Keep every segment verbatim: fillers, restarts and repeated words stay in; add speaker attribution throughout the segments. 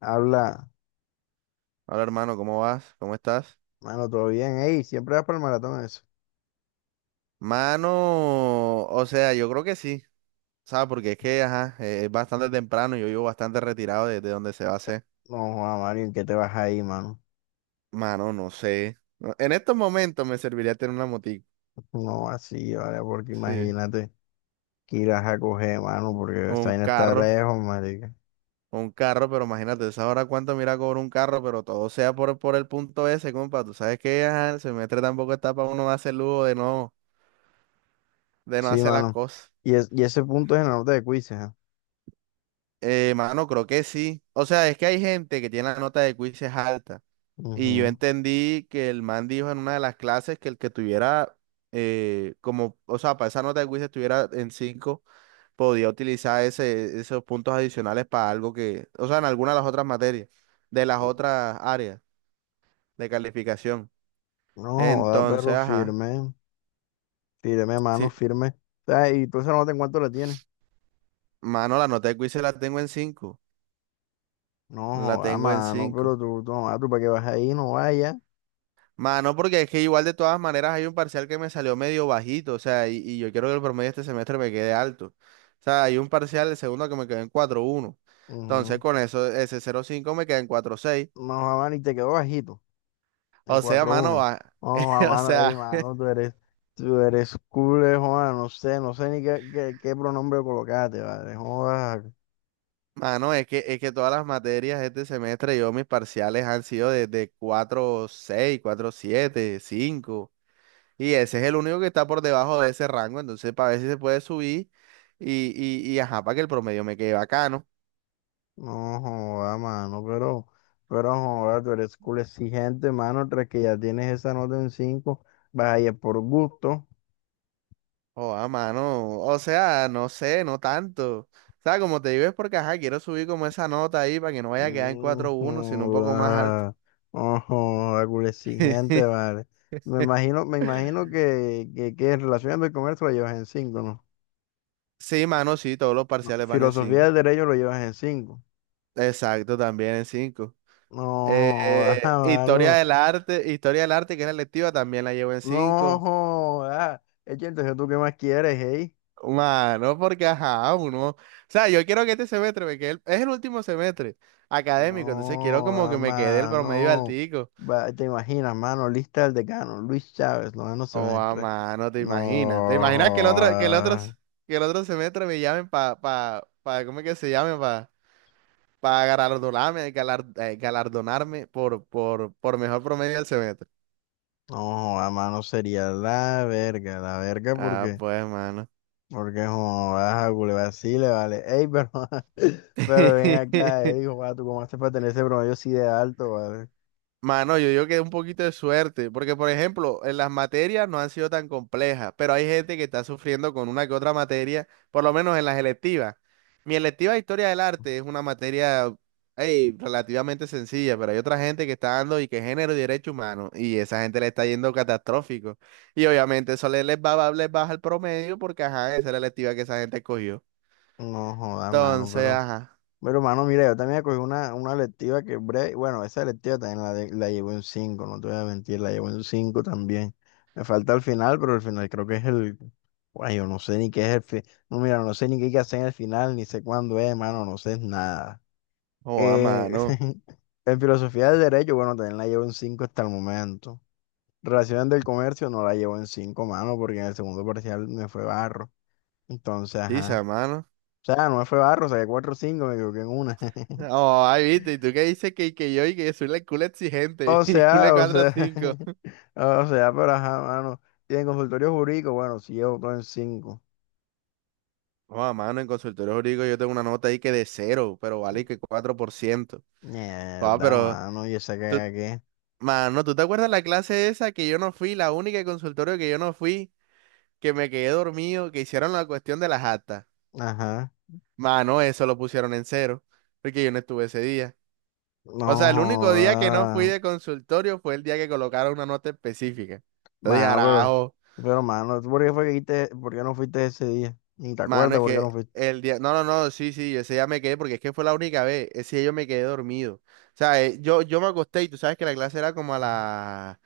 Speaker 1: Habla,
Speaker 2: Hola hermano, ¿cómo vas? ¿Cómo estás?
Speaker 1: mano, todo bien, ey, siempre vas para el maratón eso.
Speaker 2: Mano, o sea, yo creo que sí, ¿sabes? Porque es que, ajá, eh, es bastante temprano y yo vivo bastante retirado de, de donde se va a hacer.
Speaker 1: No, Juan Mario, ¿en qué te vas ahí, mano?
Speaker 2: Mano, no sé. No, en estos momentos me serviría tener una motico,
Speaker 1: No, así, vale, porque
Speaker 2: sí,
Speaker 1: imagínate que irás a coger, mano, porque
Speaker 2: o
Speaker 1: esa
Speaker 2: un
Speaker 1: vaina está
Speaker 2: carro,
Speaker 1: lejos, marica.
Speaker 2: o un carro, pero imagínate, ¿sabes ahora cuánto mira cobra un carro? Pero todo sea por, por el punto ese, compa. Tú sabes que, ajá, el semestre tampoco está para uno darse el lujo de no, de no
Speaker 1: Sí,
Speaker 2: hacer las
Speaker 1: mano.
Speaker 2: cosas.
Speaker 1: Y, es- y ese punto es en la nota de quizzes, ¿eh?
Speaker 2: Eh, mano, creo que sí. O sea, es que hay gente que tiene la nota de quizzes alta. Y yo
Speaker 1: Ujú.
Speaker 2: entendí que el man dijo en una de las clases que el que tuviera, eh, como, o sea, para esa nota de quiz estuviera en cinco podía utilizar ese, esos puntos adicionales para algo que, o sea, en alguna de las otras materias, de las otras áreas de calificación.
Speaker 1: No joda, perro,
Speaker 2: Entonces, ajá,
Speaker 1: firme, firme, mano,
Speaker 2: sí,
Speaker 1: firme. O y tú esa nota en cuánto la tienes.
Speaker 2: mano, la nota de quiz se la tengo en cinco
Speaker 1: No
Speaker 2: la
Speaker 1: joda,
Speaker 2: tengo en
Speaker 1: mano, pero
Speaker 2: cinco
Speaker 1: tú, tú, no, ah, tú para que vas ahí, no vaya.
Speaker 2: Mano, porque es que igual de todas maneras hay un parcial que me salió medio bajito, o sea, y, y yo quiero que el promedio este semestre me quede alto. O sea, hay un parcial, el segundo que me quedó en cuatro coma uno. Entonces,
Speaker 1: Ujú.
Speaker 2: con eso, ese cero coma cinco me queda en cuatro coma seis.
Speaker 1: No joda, mano, y te quedó bajito. En
Speaker 2: O sea,
Speaker 1: cuatro
Speaker 2: mano,
Speaker 1: uno.
Speaker 2: va-
Speaker 1: No, a
Speaker 2: o
Speaker 1: mano, ey,
Speaker 2: sea,
Speaker 1: mano, tú eres, tú eres cool, eh, joda, no sé, no sé ni qué, qué, qué pronombre colocaste, ¿vale? Joda,
Speaker 2: mano, es que, es que todas las materias este semestre, yo mis parciales han sido de, de cuatro coma seis, siete cinco. Y ese es el único que está por debajo de ese rango, entonces, para ver si se puede subir y, y, y ajá, para que el promedio me quede bacano.
Speaker 1: no, joda, mano, pero, pero, no joda, tú eres cool, exigente, mano, tras que ya tienes esa nota en cinco, vas a ir por gusto.
Speaker 2: Oh, a mano. O sea, no sé, no tanto. O sea, como te digo es porque, ajá, quiero subir como esa nota ahí para que no vaya a quedar en
Speaker 1: Mm,
Speaker 2: cuatro uno sino un poco más alto.
Speaker 1: joda, no, joda, cool, exigente, ¿vale? Me imagino, me imagino que, que, que en relaciones del comercio lo llevas en cinco, ¿no?
Speaker 2: Sí, mano, sí, todos los
Speaker 1: No,
Speaker 2: parciales van en
Speaker 1: Filosofía
Speaker 2: cinco.
Speaker 1: del derecho lo llevas en cinco.
Speaker 2: Exacto, también en cinco.
Speaker 1: No, joda,
Speaker 2: historia
Speaker 1: mano.
Speaker 2: del arte, historia del arte, que es la electiva, también la llevo en
Speaker 1: No,
Speaker 2: cinco.
Speaker 1: joda. Es entonces tú qué más quieres, hey.
Speaker 2: Mano, porque ajá, uno. O sea, yo quiero que este semestre me quede, el- es el último semestre
Speaker 1: No,
Speaker 2: académico, entonces quiero como
Speaker 1: joda,
Speaker 2: que me quede el promedio
Speaker 1: mano.
Speaker 2: altico.
Speaker 1: Va, te imaginas, mano, lista del decano, Luis Chávez, noveno
Speaker 2: Oh, a
Speaker 1: semestre.
Speaker 2: mano, te
Speaker 1: No,
Speaker 2: imaginas. ¿Te imaginas que el otro, que el otro, s-
Speaker 1: joda.
Speaker 2: que el otro semestre me llamen para, pa, pa, pa- ¿cómo es que se llame? Para pa pa galardonarme, galar- eh, galardonarme por, por, por mejor promedio del semestre?
Speaker 1: No, joda, mano, sería la verga, la verga
Speaker 2: Ah,
Speaker 1: porque,
Speaker 2: pues, mano.
Speaker 1: porque joda, a Culebra sí le vale. Ey, pero, pero ven acá, ey, joda, tú cómo haces para tener ese promedio así de alto, vale.
Speaker 2: Mano, yo digo que un poquito de suerte, porque por ejemplo, en las materias no han sido tan complejas, pero hay gente que está sufriendo con una que otra materia, por lo menos en las electivas. Mi electiva de Historia del Arte es una materia ey, relativamente sencilla, pero hay otra gente que está dando y que género y derecho humano, y esa gente le está yendo catastrófico. Y obviamente eso le- les va, les baja el promedio porque, ajá, esa es la electiva que esa gente escogió.
Speaker 1: No, joda, mano,
Speaker 2: Entonces,
Speaker 1: pero.
Speaker 2: ajá,
Speaker 1: Pero, hermano, mira, yo también cogí una, una electiva que breve, bueno, esa electiva también la, de- la llevo en cinco, no te voy a mentir, la llevo en cinco también. Me falta el final, pero el final creo que es el, guay, yo no sé ni qué es el final, no, mira, no sé ni qué hay que hacer en el final, ni sé cuándo es, hermano, no sé nada.
Speaker 2: joda,
Speaker 1: Eh,
Speaker 2: mano,
Speaker 1: en filosofía del derecho, bueno, también la llevo en cinco hasta el momento. Relaciones del comercio no la llevo en cinco, mano, porque en el segundo parcial me fue barro. Entonces,
Speaker 2: sí, sea,
Speaker 1: ajá.
Speaker 2: mano.
Speaker 1: O sea, no me fue barro, saqué cuatro o cinco, me equivoqué en una.
Speaker 2: Oh, ahí viste, y tú qué dices que, que yo y que soy la culo exigente,
Speaker 1: O
Speaker 2: y culo
Speaker 1: sea, o
Speaker 2: cuatro a
Speaker 1: sea,
Speaker 2: cinco.
Speaker 1: o sea, pero ajá, mano. Tiene consultorio jurídico, bueno, si llevo todo en cinco.
Speaker 2: No, mano, en consultorio jurídico yo tengo una nota ahí que de cero, pero vale que cuatro por ciento. Ah,
Speaker 1: Mierda,
Speaker 2: pero,
Speaker 1: mano, y esa
Speaker 2: tú,
Speaker 1: caga qué.
Speaker 2: mano, ¿tú te acuerdas la clase esa que yo no fui, la única de consultorio que yo no fui, que me quedé dormido, que hicieron la cuestión de las actas?
Speaker 1: Ajá.
Speaker 2: Mano, eso lo pusieron en cero, porque yo no estuve ese día.
Speaker 1: No
Speaker 2: O sea, el único día que no fui
Speaker 1: joda.
Speaker 2: de consultorio fue el día que colocaron una nota específica. Entonces dije,
Speaker 1: Mano, pero, pero, mano, ¿tú por qué fue que fuiste, por qué no fuiste ese día? Ni te
Speaker 2: Mano,
Speaker 1: acuerdas
Speaker 2: es
Speaker 1: por qué
Speaker 2: que
Speaker 1: no fuiste.
Speaker 2: el día. No, no, no, sí, sí, ese día me quedé porque es que fue la única vez. Ese día yo me quedé dormido. O sea, eh, yo, yo me acosté y tú sabes que la clase era como a las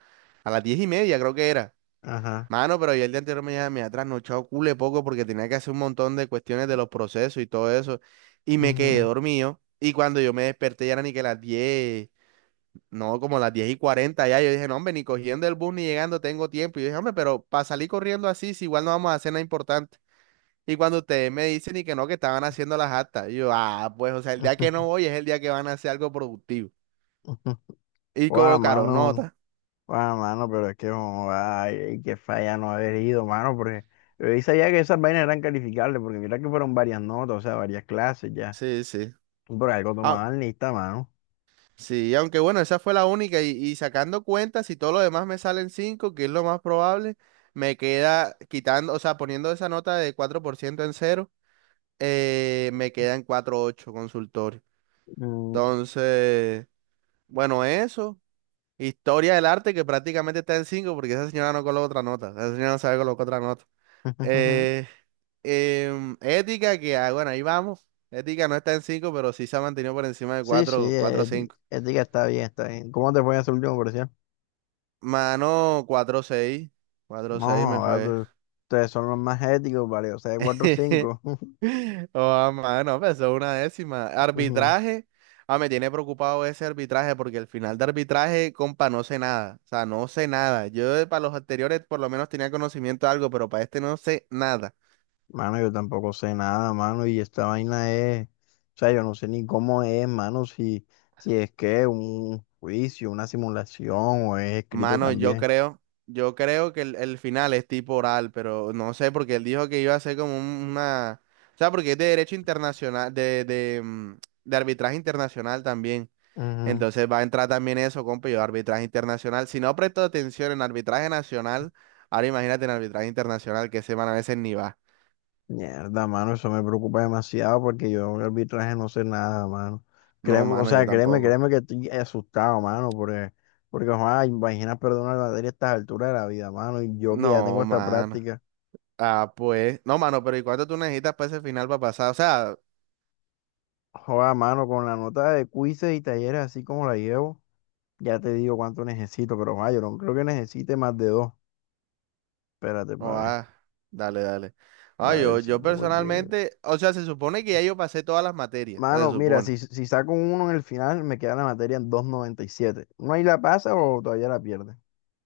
Speaker 2: a las diez y media, creo que era.
Speaker 1: Ajá.
Speaker 2: Mano, pero yo el día anterior me había me había trasnochado cule poco porque tenía que hacer un montón de cuestiones de los procesos y todo eso. Y me quedé
Speaker 1: Ujú,
Speaker 2: dormido. Y cuando yo me desperté ya era ni que las diez, no, como las diez y cuarenta ya. Yo dije, no, hombre, ni cogiendo el bus ni llegando tengo tiempo. Y yo dije, hombre, pero para salir corriendo así, si igual no vamos a hacer nada importante. Y cuando ustedes me dicen y que no, que estaban haciendo las actas, y yo, ah, pues, o sea, el día que no
Speaker 1: ujú,
Speaker 2: voy es el día que van a hacer algo productivo.
Speaker 1: ujú.
Speaker 2: Y
Speaker 1: Guau,
Speaker 2: colocaron
Speaker 1: mano.
Speaker 2: nota.
Speaker 1: Ah, mano, pero es que, oh, ay, qué falla no haber ido, mano, porque yo sabía que esas vainas eran calificables, porque mira que fueron varias notas, o sea, varias clases ya.
Speaker 2: Sí, sí.
Speaker 1: Por algo
Speaker 2: Ah,
Speaker 1: tomaban lista, mano.
Speaker 2: sí, aunque bueno, esa fue la única. Y, y sacando cuentas, si todo lo demás me salen cinco, que es lo más probable, me queda quitando, o sea, poniendo esa nota de cuatro por ciento en cero, eh, me queda en cuatro coma ocho consultorio.
Speaker 1: Mm,
Speaker 2: Entonces, bueno, eso. Historia del arte que prácticamente está en cinco porque esa señora no coloca otra nota. Esa señora no sabe colocar otra nota. Eh, em, Ética, que ah, bueno, ahí vamos. Ética no está en cinco pero sí se ha mantenido por encima de
Speaker 1: Sí, sí,
Speaker 2: cuatro
Speaker 1: eh,
Speaker 2: cuatro
Speaker 1: ética,
Speaker 2: cinco.
Speaker 1: ética está bien, está bien. ¿Cómo te fue en esa último versión?
Speaker 2: Mano, cuatro seis, cuatro
Speaker 1: No,
Speaker 2: seis me fue.
Speaker 1: joda, tú- ustedes son los más éticos, vale, o sea, cuatro cinco.
Speaker 2: Oh, mano, pesó una décima. Arbitraje. Ah, me tiene preocupado ese arbitraje porque el final de arbitraje, compa, no sé nada. O sea, no sé nada. Yo, eh, para los anteriores por lo menos tenía conocimiento de algo, pero para este no sé nada.
Speaker 1: Mano, yo tampoco sé nada, mano, y esta vaina es, o sea, yo no sé ni cómo es, mano, si, si es que un juicio, una simulación o es escrito
Speaker 2: Mano, yo
Speaker 1: también.
Speaker 2: creo, yo creo que el, el final es tipo oral, pero no sé, porque él dijo que iba a ser como un- una, o sea, porque es de derecho internacional, de, de, mm, de arbitraje internacional también.
Speaker 1: Ujú.
Speaker 2: Entonces va a entrar también eso, compa, yo arbitraje internacional. Si no presto atención en arbitraje nacional, ahora imagínate en arbitraje internacional, que semana a veces ni va.
Speaker 1: Mierda, mano, eso me preocupa demasiado porque yo de arbitraje no sé nada, mano.
Speaker 2: No,
Speaker 1: Créeme, o
Speaker 2: mano, yo
Speaker 1: sea, créeme,
Speaker 2: tampoco.
Speaker 1: créeme que estoy asustado, mano, porque, porque, joder, imagina perder una materia a estas alturas de la vida, mano, y yo que ya tengo
Speaker 2: No,
Speaker 1: esta
Speaker 2: mano.
Speaker 1: práctica.
Speaker 2: Ah, pues. No, mano, pero ¿y cuánto tú necesitas para ese final para pasar? O sea,
Speaker 1: Joder, mano, con la nota de quizzes y talleres así como la llevo. Ya te digo cuánto necesito, pero ah, yo no creo que necesite más de dos. Espérate,
Speaker 2: no,
Speaker 1: para ver.
Speaker 2: ah, dale, dale.
Speaker 1: Va
Speaker 2: Ah,
Speaker 1: a ver
Speaker 2: yo,
Speaker 1: si
Speaker 2: yo
Speaker 1: pongo aquí.
Speaker 2: personalmente, o sea, se supone que ya yo pasé todas las materias, se
Speaker 1: Mano, mira,
Speaker 2: supone.
Speaker 1: si, si saco un uno en el final, me queda la materia en dos coma noventa y siete. ¿No ahí la pasa o todavía la pierde?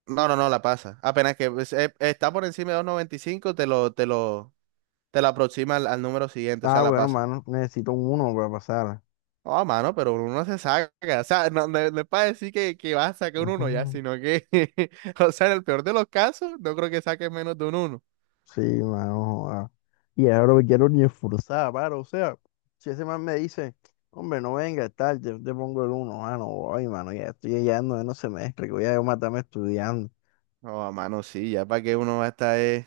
Speaker 2: No, no, no, la pasa. Apenas que pues, eh, está por encima de dos noventa y cinco, te lo, te lo, te lo aproxima al, al número siguiente, o
Speaker 1: Ah,
Speaker 2: sea, la
Speaker 1: bueno,
Speaker 2: pasa.
Speaker 1: mano, necesito un uno para pasarla.
Speaker 2: Ah, mano, pero uno no se saca. O sea, no, no- no es para decir que, que vas a sacar un uno ya,
Speaker 1: Ujú.
Speaker 2: sino que, o sea, en el peor de los casos, no creo que saques menos de un uno.
Speaker 1: Sí, mano. joda. Y ahora me quiero ni esforzar, para, o sea, si ese man me dice, hombre, no venga, tal, yo te pongo el uno, mano, ay, mano, ya estoy ya no, no se mezcla, que voy a yo matarme estudiando.
Speaker 2: No, a mano, sí, ya para qué uno va a estar, eh,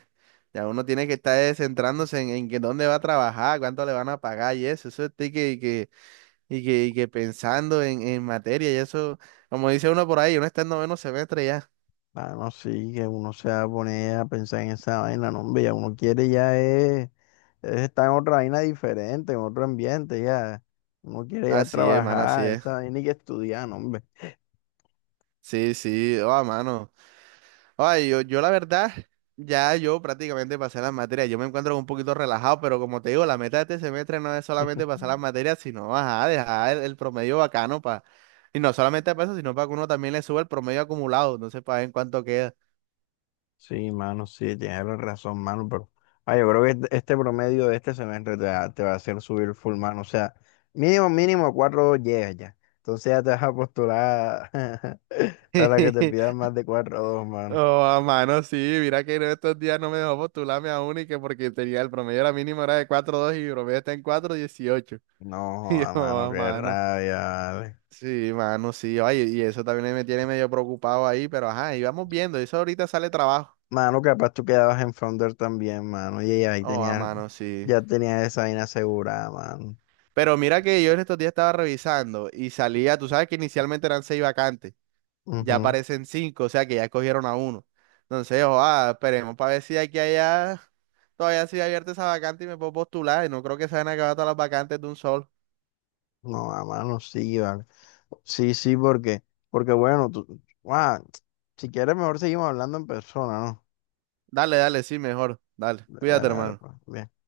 Speaker 2: ya uno tiene que estar eh, centrándose en, en que dónde va a trabajar, cuánto le van a pagar y eso, eso estoy que, que, y que, y que pensando en, en materia y eso, como dice uno por ahí, uno está en noveno semestre ya.
Speaker 1: Mano sí, que uno se va a poner a pensar en esa vaina, no, hombre, ya uno quiere ya es, es, estar en otra vaina diferente, en otro ambiente, ya. Uno quiere ya
Speaker 2: Así es, mano, así
Speaker 1: trabajar,
Speaker 2: es.
Speaker 1: esa vaina y que estudiar, no, hombre.
Speaker 2: Sí, sí, oh, a mano. Ay, yo, yo la verdad, ya yo prácticamente pasé las materias, yo me encuentro un poquito relajado, pero como te digo, la meta de este semestre no es solamente pasar las materias, sino, ajá, dejar el, el promedio bacano. Y no solamente para eso, sino para que uno también le suba el promedio acumulado. No sé, para ver en cuánto queda.
Speaker 1: Sí, mano, sí, tienes la razón, mano, pero ay, yo creo que este, este promedio de este semestre te va, te va a hacer subir full, mano, o sea, mínimo, mínimo cuatro llegas ya. Entonces ya te vas a postular para que te pidan más de cuatro o dos, mano.
Speaker 2: Oh, a mano, sí. Mira que en estos días no me dejó postularme a única porque tenía el promedio, era mínimo, era de cuatro coma dos y mi promedio está en cuatro coma dieciocho.
Speaker 1: No,
Speaker 2: Y yo,
Speaker 1: a mano,
Speaker 2: oh,
Speaker 1: qué
Speaker 2: mano.
Speaker 1: rabia, vale.
Speaker 2: Sí, mano, sí. Oye, y eso también me tiene medio preocupado ahí, pero ajá, y vamos viendo. Eso ahorita sale trabajo.
Speaker 1: Mano, capaz tú quedabas en Founder también, mano. Y ahí
Speaker 2: Oh, a
Speaker 1: tenía,
Speaker 2: mano, sí.
Speaker 1: ya tenía esa vaina asegurada, mano.
Speaker 2: Pero mira que yo en estos días estaba revisando y salía. Tú sabes que inicialmente eran seis vacantes. Ya
Speaker 1: Ujú.
Speaker 2: aparecen cinco, o sea que ya cogieron a uno. Entonces, ojalá, esperemos para ver si de aquí a allá todavía sigue abierta esa vacante y me puedo postular. Y no creo que se van a acabar todas las vacantes de un sol.
Speaker 1: No, a mano sí, vale. Sí, sí, porque, porque, bueno, tú, guau, si quieres mejor seguimos hablando en persona, ¿no?
Speaker 2: Dale, dale, sí, mejor. Dale,
Speaker 1: Dale,
Speaker 2: cuídate,
Speaker 1: dale,
Speaker 2: hermano.
Speaker 1: pues. bien.